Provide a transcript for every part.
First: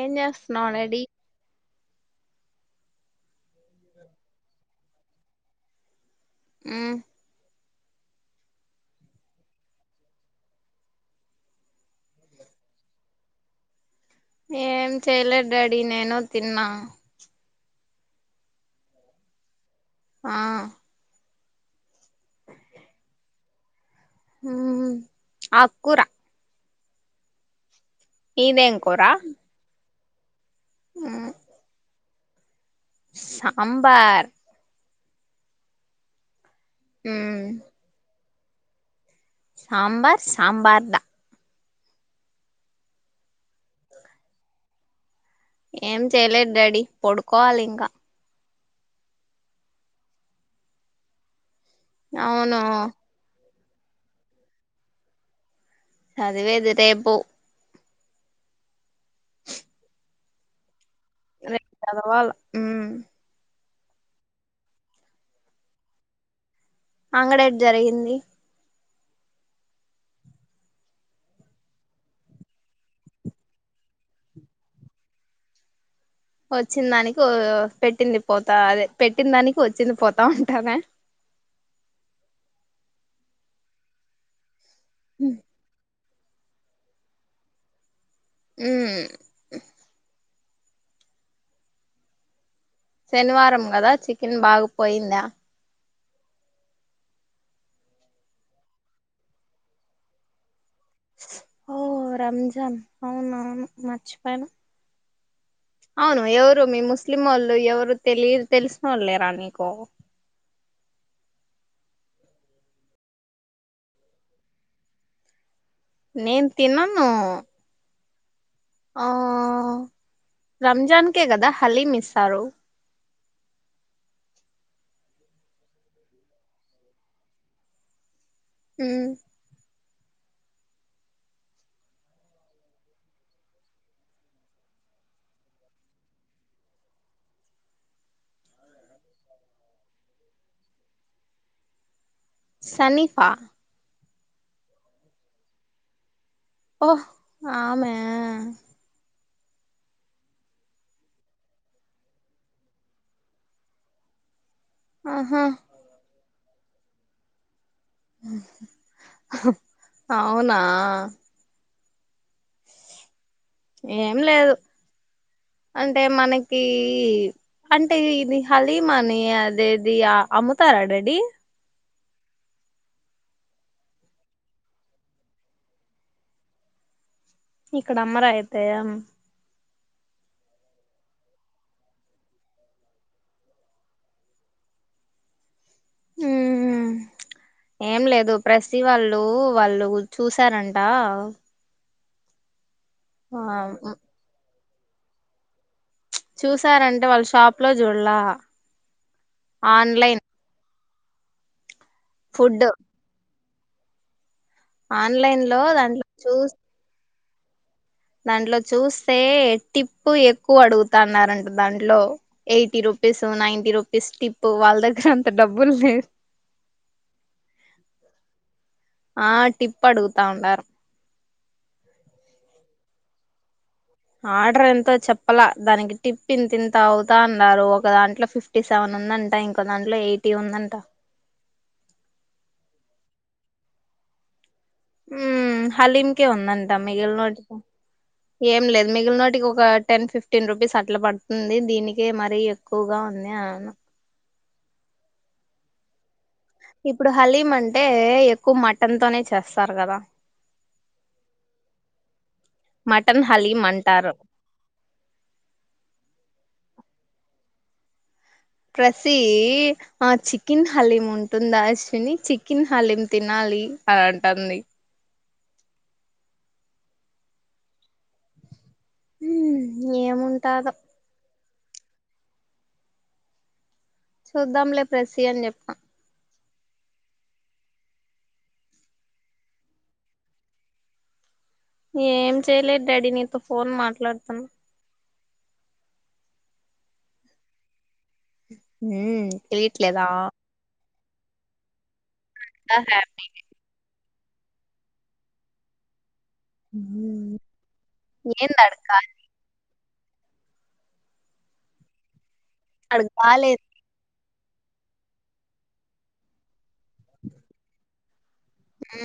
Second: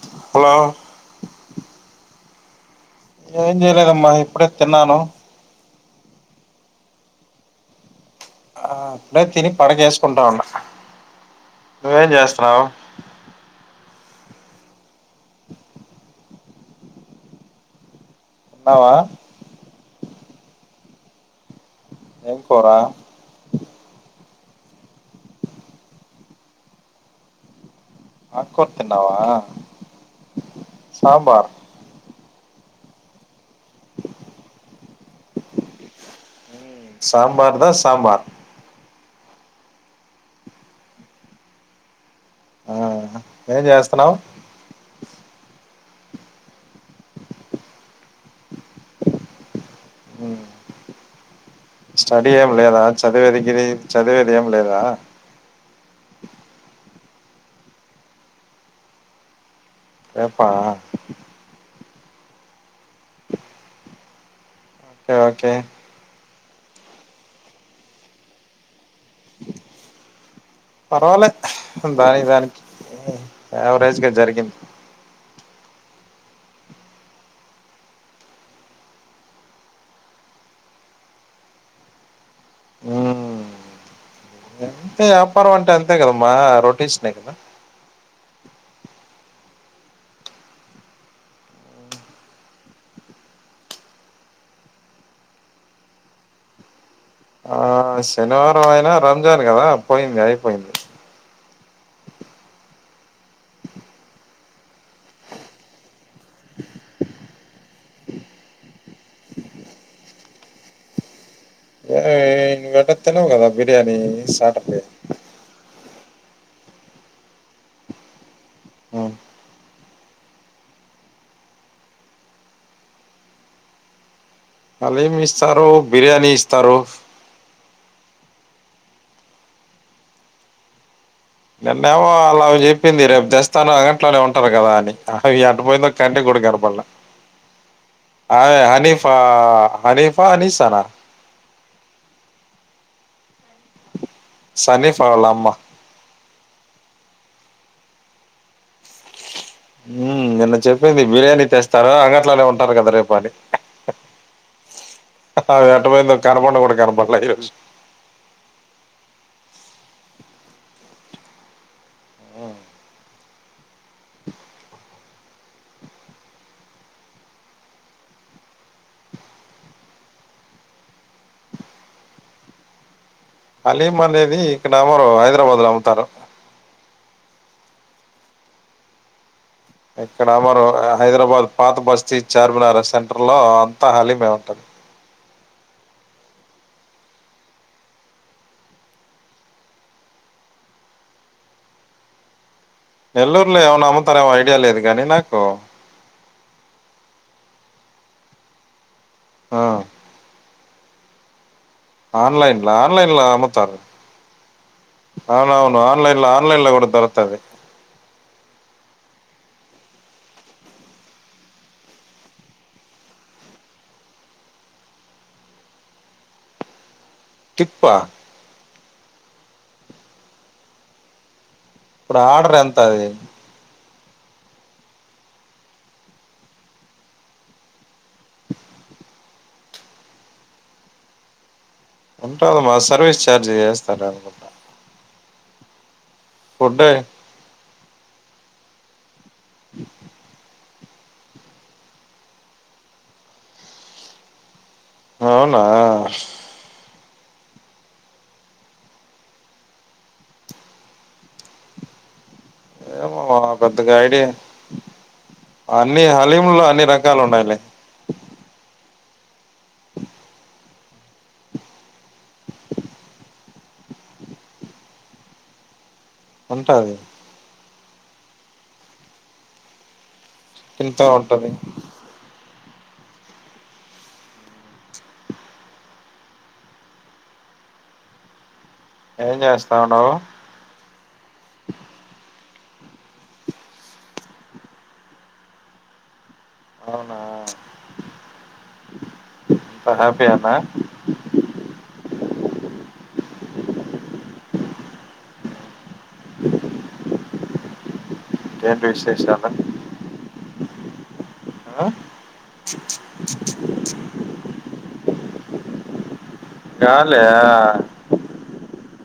ఏం హలో చేస్తున్నావు డాడీ ఏం చేయలేదమ్మా ఇప్పుడే తిన్నాను ఆ ఆ అప్పుడే తిని పడకేసుకుంటా ఉన్న నువ్వేం చేస్తున్నావు ఏం చెయలేదు డాడీ నేను తిన్నా ఉన్నావా ఆ ఏం కూరా హ్మ్ హు ఆక్ కూర ఆకుర్ ఇదేం కూర తిన్నావా సాంబార్ సాంబార్ మ్మ్ సాంబార్దా సాంబార్ సాంబార్ సాంబార్దా ఆ ఏం చేస్తున్నావు ఏం చేయలేద్ డాడీ పడుకోవాలి ఇంకా హ్మ్ స్టడి ఏం అవును లేదా చదివెదిగిరి చదివేదేం లేదా చదివేది రేపు రేప్పా రెప్ చదవాల హ్మ్ ఓకే ఓకే అంగడేట్ జరిగింది. పర్వాలే దాని దానికి యావరేజ్గా జరిగింది. వచ్చిన్ దానికి పెట్టింది పోతా అదే పెట్టిన్ దానికి వచ్చింది పోతాం అంటానా హ్మ్ గంతే వ్యాపారం అంటేన్ అంతేకదామా రొటేషన్ కదా హ్మ్ శనివారం కదా చికెన్ బాగు పోయిందా ఆ శనివారం అయినా రంజాన్ కదా పోయింది అయిపోయింది. ఓ రంజాన్ అవునావును మర్చిపోయాన్ అవును ఎవరు మీ ముస్లిం వోళ్ ఎవరు తెలి తెలిసినోళ్లు లేరా నీకు [unintelligible] కదా బిర్యానీ సట [unintelligible] నేన్ తినను ఆ రంజాన్ కె కదా హలీమ్ ఇస్తారు. హలీమ్ ఇస్తారు బిర్యాని ఇస్తారు. హ్మ్ నిన్నేమో అలావ్ చెప్పింది రేపు తెస్తాను అది గట్లనే ఉంటాది కదా అని అవి అటుపోయిందో కంటి కూడా కనపళ్ళే ఆమె హనీఫా హనీఫా అనీస్తానా సనీఫా సనీఫ వాళ్ళమ్మా ఓ ఆమె హ్మ్ నిన్న చెప్పింది బిర్యానీ తెస్తారా అంగట్లోనే ఉంటారు కదా రేపు అని ఆహా [unintelligible] కనపడ్ను గూడ కనపల్లే ఈరోజు అవునా [inaudible] ఏం లేదు. అంటే మనకీ అంటే ఇది హలీమని అదేది ఆ అమ్ముతారా రెడీ హలీం అనేది ఇక్కడమ్మరూ హైదరాబాదు లో అమ్ముతారు. ఇక్కడమ్మరా అయితే ఇక్కడమ్మరూ హైదరాబాద్ పాత బస్తీ చార్మినార్ సెంటర్ లో అంతా హలీమే ఉంటది. మ్మ్ ఏం లేదు ప్రస్సి వాళ్ళు వాళ్ళు చూసారంట ఆ ఏళ్లర్లే అవునమ్ముతారేమో ఐడియాలేదు. గనీ నాకు చూసారంటే వాళ్లు షాప్ లో చూడలా ఆ ఆన్లైన్ ఫుడ్ ఆన్లైన్లా ఆన్లైన్లా మో త్తర్ ఆన్లైన్ లో అవునవును దాంట్లో ఆన్లైన్ల చూ ఆన్లైన్లల కూడా దొరుతది దాంట్లో చూస్తే టిప్పు యెక్కువడుగుతన్నారంట దాంట్లో eighty rupees ninety rupees tip వాళ్ దగ్గర అంత డబ్బుల్లేవ్ టిప్పా ఆ టిప్పడుగుతా ఉండారు. ఇప్పుడు ఆర్డర్ ఎంత అది ఆర్డర్ ఎంతో చెప్పలా దానికి టిప్ ఇంతిన్త అవుతా అన్నారు. ఒక దాంట్లో ఫిఫ్టీ సెవెన్ ఉందంట ఇంకో దాంట్లో ఎయిటీ ఉందంట. ఉంటాదమ్మ సర్వీస్ ఛార్జ్ యేస్తారనుకుంట. మ్మ్ హలీం కె ఉందంటా మిగిల్నోటికి ఏం లేదు మిగిల్నో టికొక టెన్ ఫిఫ్టీన్ రూపీస్ ఇట్ల పడుతుంది దీనికే మరీ యేక్కువగా ఉంది అన్న అవునా ఇప్పుడు హలీం అంటే ఎక్కువ మటన్ తోనే చేస్తారు గదా. ఏమోమా నాకంతగా ఐడియా అన్ని హలీం లో అన్ని రకాలున్నాయిలె ప్రసీ ఆ చికెన్ హలీం ఉంటుందా అశ్విని చికెన్ హలీం తినాలి అనంటన్ది. ఉంటాది మ్మ్ యేమున్ తింతా ఉంటది. చూద్దాంలె ప్రసీ అని చెప్ప. ఏం చేస్తా ఉండావు. ఏం చేయలేద్ డాడీ నీతో ఫోన్ మాట్లాడుతున్న. అవునా హ్మ్మ్ అంత తెలియట్లేదా హ్యాపీయేనా [inaudible] అంతా [inaudible] ఏంది ఆడ ఏంటి గాలి విశేషాలు అ అడుకి బాలేదు గాల హ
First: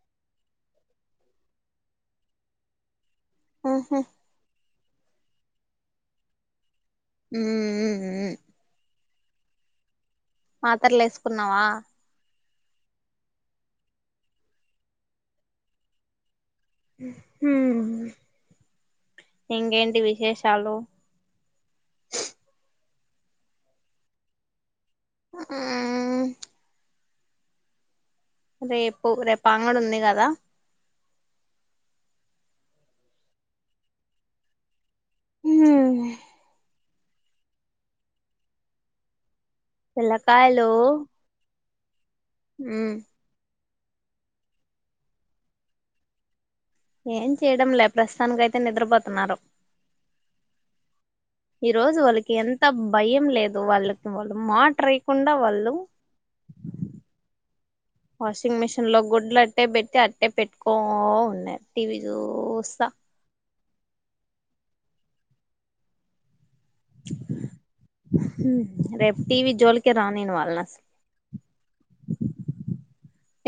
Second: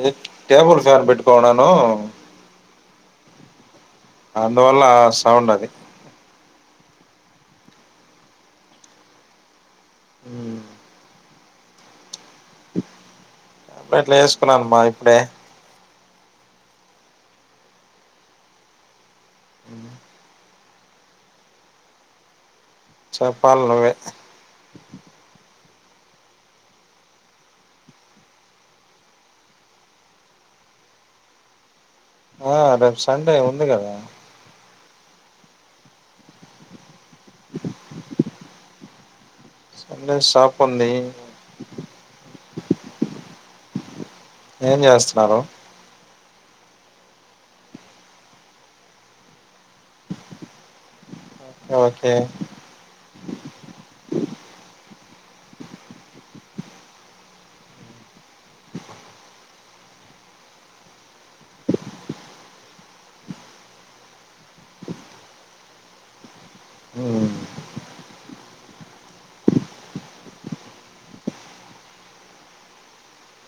ఏ టేబుల్ ఫ్యాన్ పెట్టుకోన్నాను ఆహా అందువల్ల సౌండ్ అది హూ ఊ ఊ మాత్రర్లేసు కున్నావా ఇట్లా చేేసుకున్నానుమ్మా ఇప్పుడే [inaudible] ఇంగేంటి విశేషాలు [unintelligible] చెప్పాలి నువ్వే ఆ రేపు రేపు అంగడి ఉంది కదా ఆ రేపు సండే ఉంది కదా హ [inaudible] సండే పిల్లకాయలు షాపుంది [inaudible] ఉమ్ ఏం చేస్తున్నారు ఏం చేయడం లే ప్రస్తుతానికి అయితే నిద్రపోతున్నారు ఈ రోజు ఓకే వాళ్ళకి ఎంత భయం లేదు వాళ్ళకి మాట్ రే కుండా వాళ్ళు వాషింగ్ మిషిన్ లో గుడ్లు అట్టే పెట్టి అట్టే పెట్టుకో ఉన్నారు టీవీ చూస్తా ఉమ్, రేపు టీవీ జోలికే రానివ్వను వాళ్ళని అసలు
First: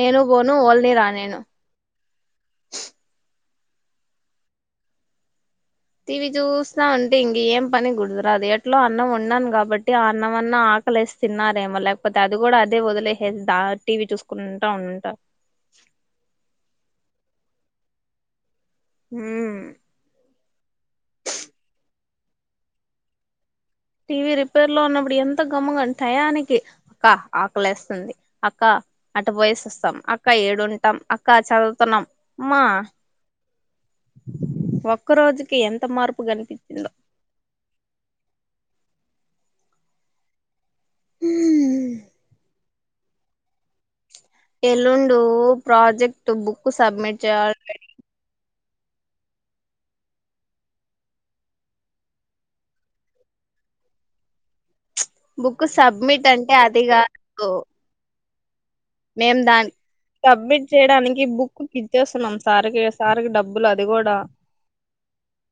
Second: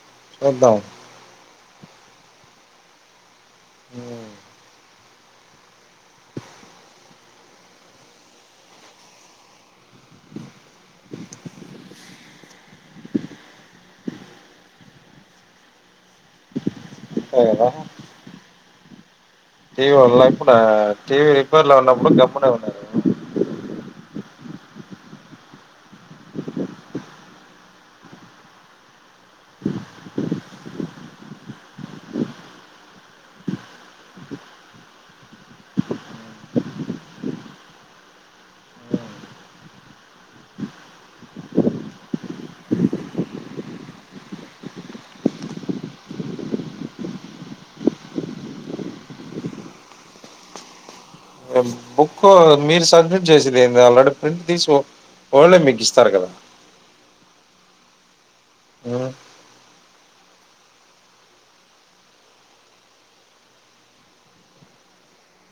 నేను పోను చూద్దాం ఓలినీ రానిను ఉమ్, టీవీ చూస్తా ఉంటే ఇంక ఏం పని గురుతురాదు ఎట్లా అన్నం వండాను కాబట్టి ఆ అన్నమన్న ఆకలిసి తిన్నారేమో లేకపోతే అది కూడా అదే వదిలేసే దా టీవీ చూసుకుంటా ఉంటా అధా టీవి వల్ లైఫ్ మన టీవి రిపేర్ లో ఉన్నప్పుడు గమ్మునే ఉన్నారు టీవీ రిపేర్ లో ఉన్నప్పుడు ఎంత గమ్ముగా టయానికి అక్క ఆకలేస్తుంది అక్క అటు పోయేసి వస్తాం అక్క ఏడుంటాం అక్క చదువుతున్నాం మా ఒక్క రోజుకి ఎంత మార్పు కనిపించిందో ఎల్లుండి ప్రాజెక్ట్ బుక్ సబ్మిట్ చేయాలే బుక్ మీరు సబ్మిట్ చేసిరి ఏంది అల్ రెడీ ప్రింట్ తీసుకో బుక్ సబ్మిట్ అంటే అదిగాదు గో ఉమ్. మేము దాని సబ్మిట్ చేయడానికి బుక్ కి ఇచ్చేస్తున్నాం సార్ కి సార్ డబ్బులు అది కూడా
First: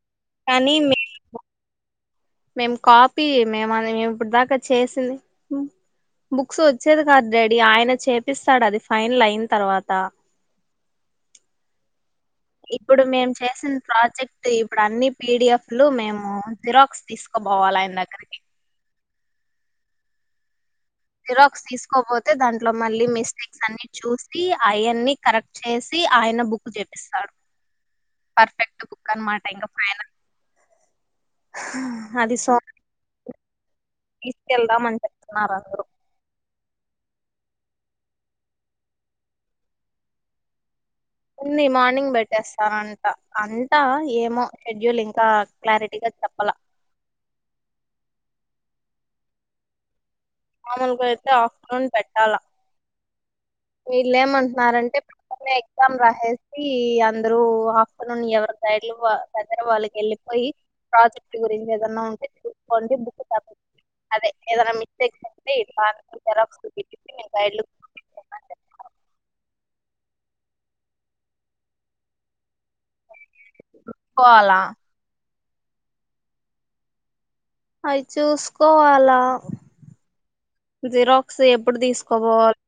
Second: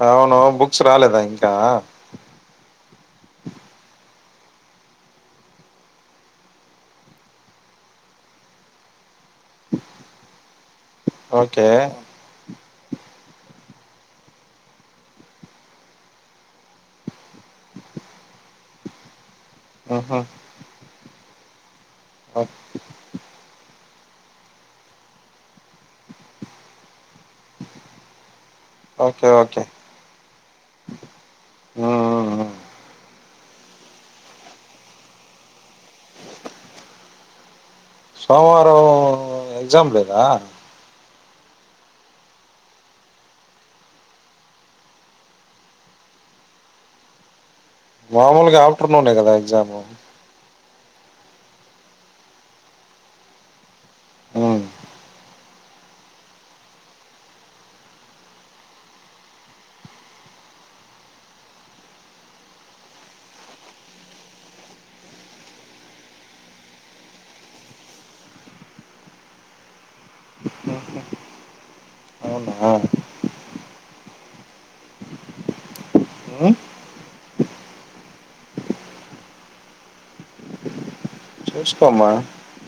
అవునవును కానీ బుక్స్ రాలేదా కా మేం కాపీ మేము ఇప్పుడిదాకా చేసింది. బుక్స్ వచ్చేది కాదు. డాడీ ఆయన చేపిస్తాడు అది ఫైనల్ అయిన తర్వాత ఓకే ఇప్పుడు మేము చేసిన ప్రాజెక్ట్ ఇప్పుడు అన్ని పీ డి ఎఫ్ లు మేము జిరాక్స్ తీసుకోపోవాలి ఆయన దగ్గరకి ఆహ జీరాక్స్ తీసుకపోతే దాంట్లో మళ్ళీ మిస్టేక్స్ అన్ని చూసి అయన్ని కరెక్ట్ చేసి ఆయన బుక్ చేపిస్తాడు పర్ఫెక్ట్ బుక్ ఓకే అన్నమాట ఓకే ఇంకా పైన ఉమ్ అది సా తీసుకెళ్దామని చెప్తున్నారు అందరూ సోమవారం ఎగ్జామ్ లేదా ఉంది మార్నింగ్ పెట్టేస్తారంట అంట ఏమో షెడ్యూల్ ఇంకా క్లారిటీగా చెప్పల మామూలుగా ఆఫ్టర్నూన్ కదే ఎగ్జామ్ మామూలుగా అయితే ఆఫ్టర్నూన్ పెట్టాలా వీళ్ళు ఉమ్ ఏమంటున్నారంటే [unintelligible] ఎగ్జామ్ రాసేసి అందరు ఆఫ్టర్నూన్ ఎవరి సైడ్లు దగ్గర వాళ్ళకి వెళ్ళిపోయి ప్రాజెక్ట్ గురించి ఏదన్న ఉంటే చుసుకోండి. బుక్ [unintelligible] అదే ఏదైనా మిస్టేక్ పర తరఫ బుక్ గైడ్లు అవునా పోలా ఉమ్ అవి చూసుకోవాలా జీరో క్స్ ఎప్పుడు చూసుకోమ్మా తీసుకుపోవాలి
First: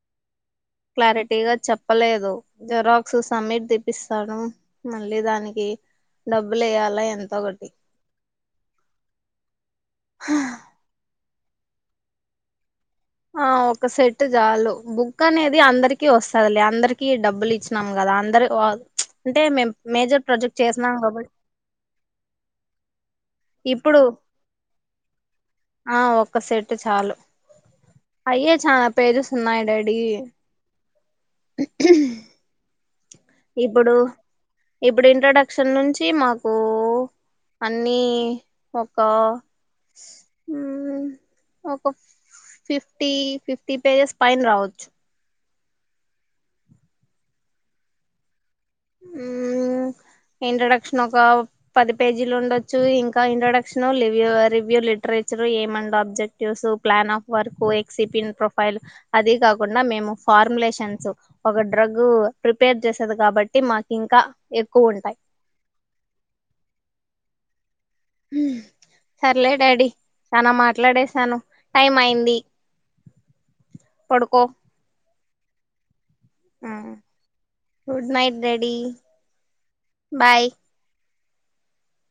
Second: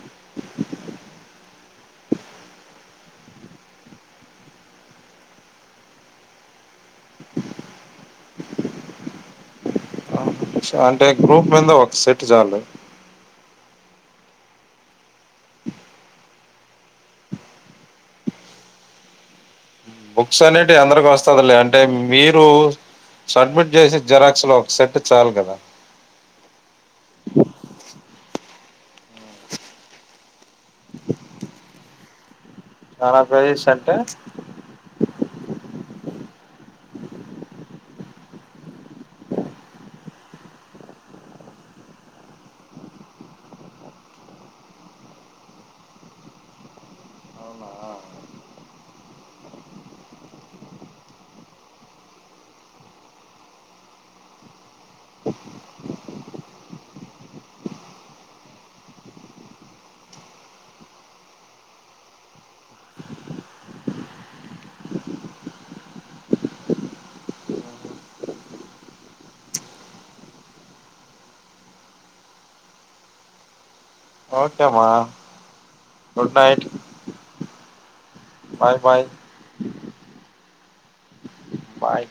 క్లారిటీగా చెప్పలేదు. జెరాక్స్ సమ్మిట్ తీపిస్తాడు మళ్ళీ దానికి డబ్బులు వేయాలా ఎంతో ఒకటి హ క్స్ అంటే గ్రూప్ మింద ఒక సెట్ చాలు ఆ ఒక సెట్ చాలు బుక్ అనేది అందరికిీ వస్తాదిలే అందరికి డబ్బులు ఇచ్చినాం కదా అందరు అంటే మేం మేజర్ బుక్స్ ప్రాజెక్ట్ అనేటివి చేసినాం అందరికి కాబట్టి వస్తాదిలే అంటే మీరు సబ్మిట్ చేసే ఇప్పుడు జిరాక్స్ లో ఒక సెట్ చాలు కదా ఒక సెట్ చాలు అయే చాలా పేజెస్ ఉన్నాయి డాడీ నానా ప్రదేశ అంటే ఇప్పుడు ఇప్పుడు ఇంట్రడక్షన్ నుంచి మాకు అన్నీ ఒక మ్మ్ ఒక ఫిఫ్టీ ఫిఫ్టీ పేజెస్ పైన రావచ్చు మ్మ్ ఇంట్రొడక్షన్ ఒక పది పేజీలు ఉండొచ్చు ఇంకా ఇంట్రొడక్షన్ ఒక లివ్యూ రివ్యూ లిటరేచర్ ఏమండ objectives plan of work ఎక్సిపిన్ profile అది కాకుండా మేము ఫార్ములేషన్స్ ఒక డ్రగ్ ప్రిపేర్ చేసేది కాబట్టి అంటే మాకు ఇంకా ఎక్కువ ఉంటాయి సర్లే డాడీ చానా మాట్లాడేసాను టైం అయింది పడుకో ఓకే మ్మా good night good night daddy bye bye bye bye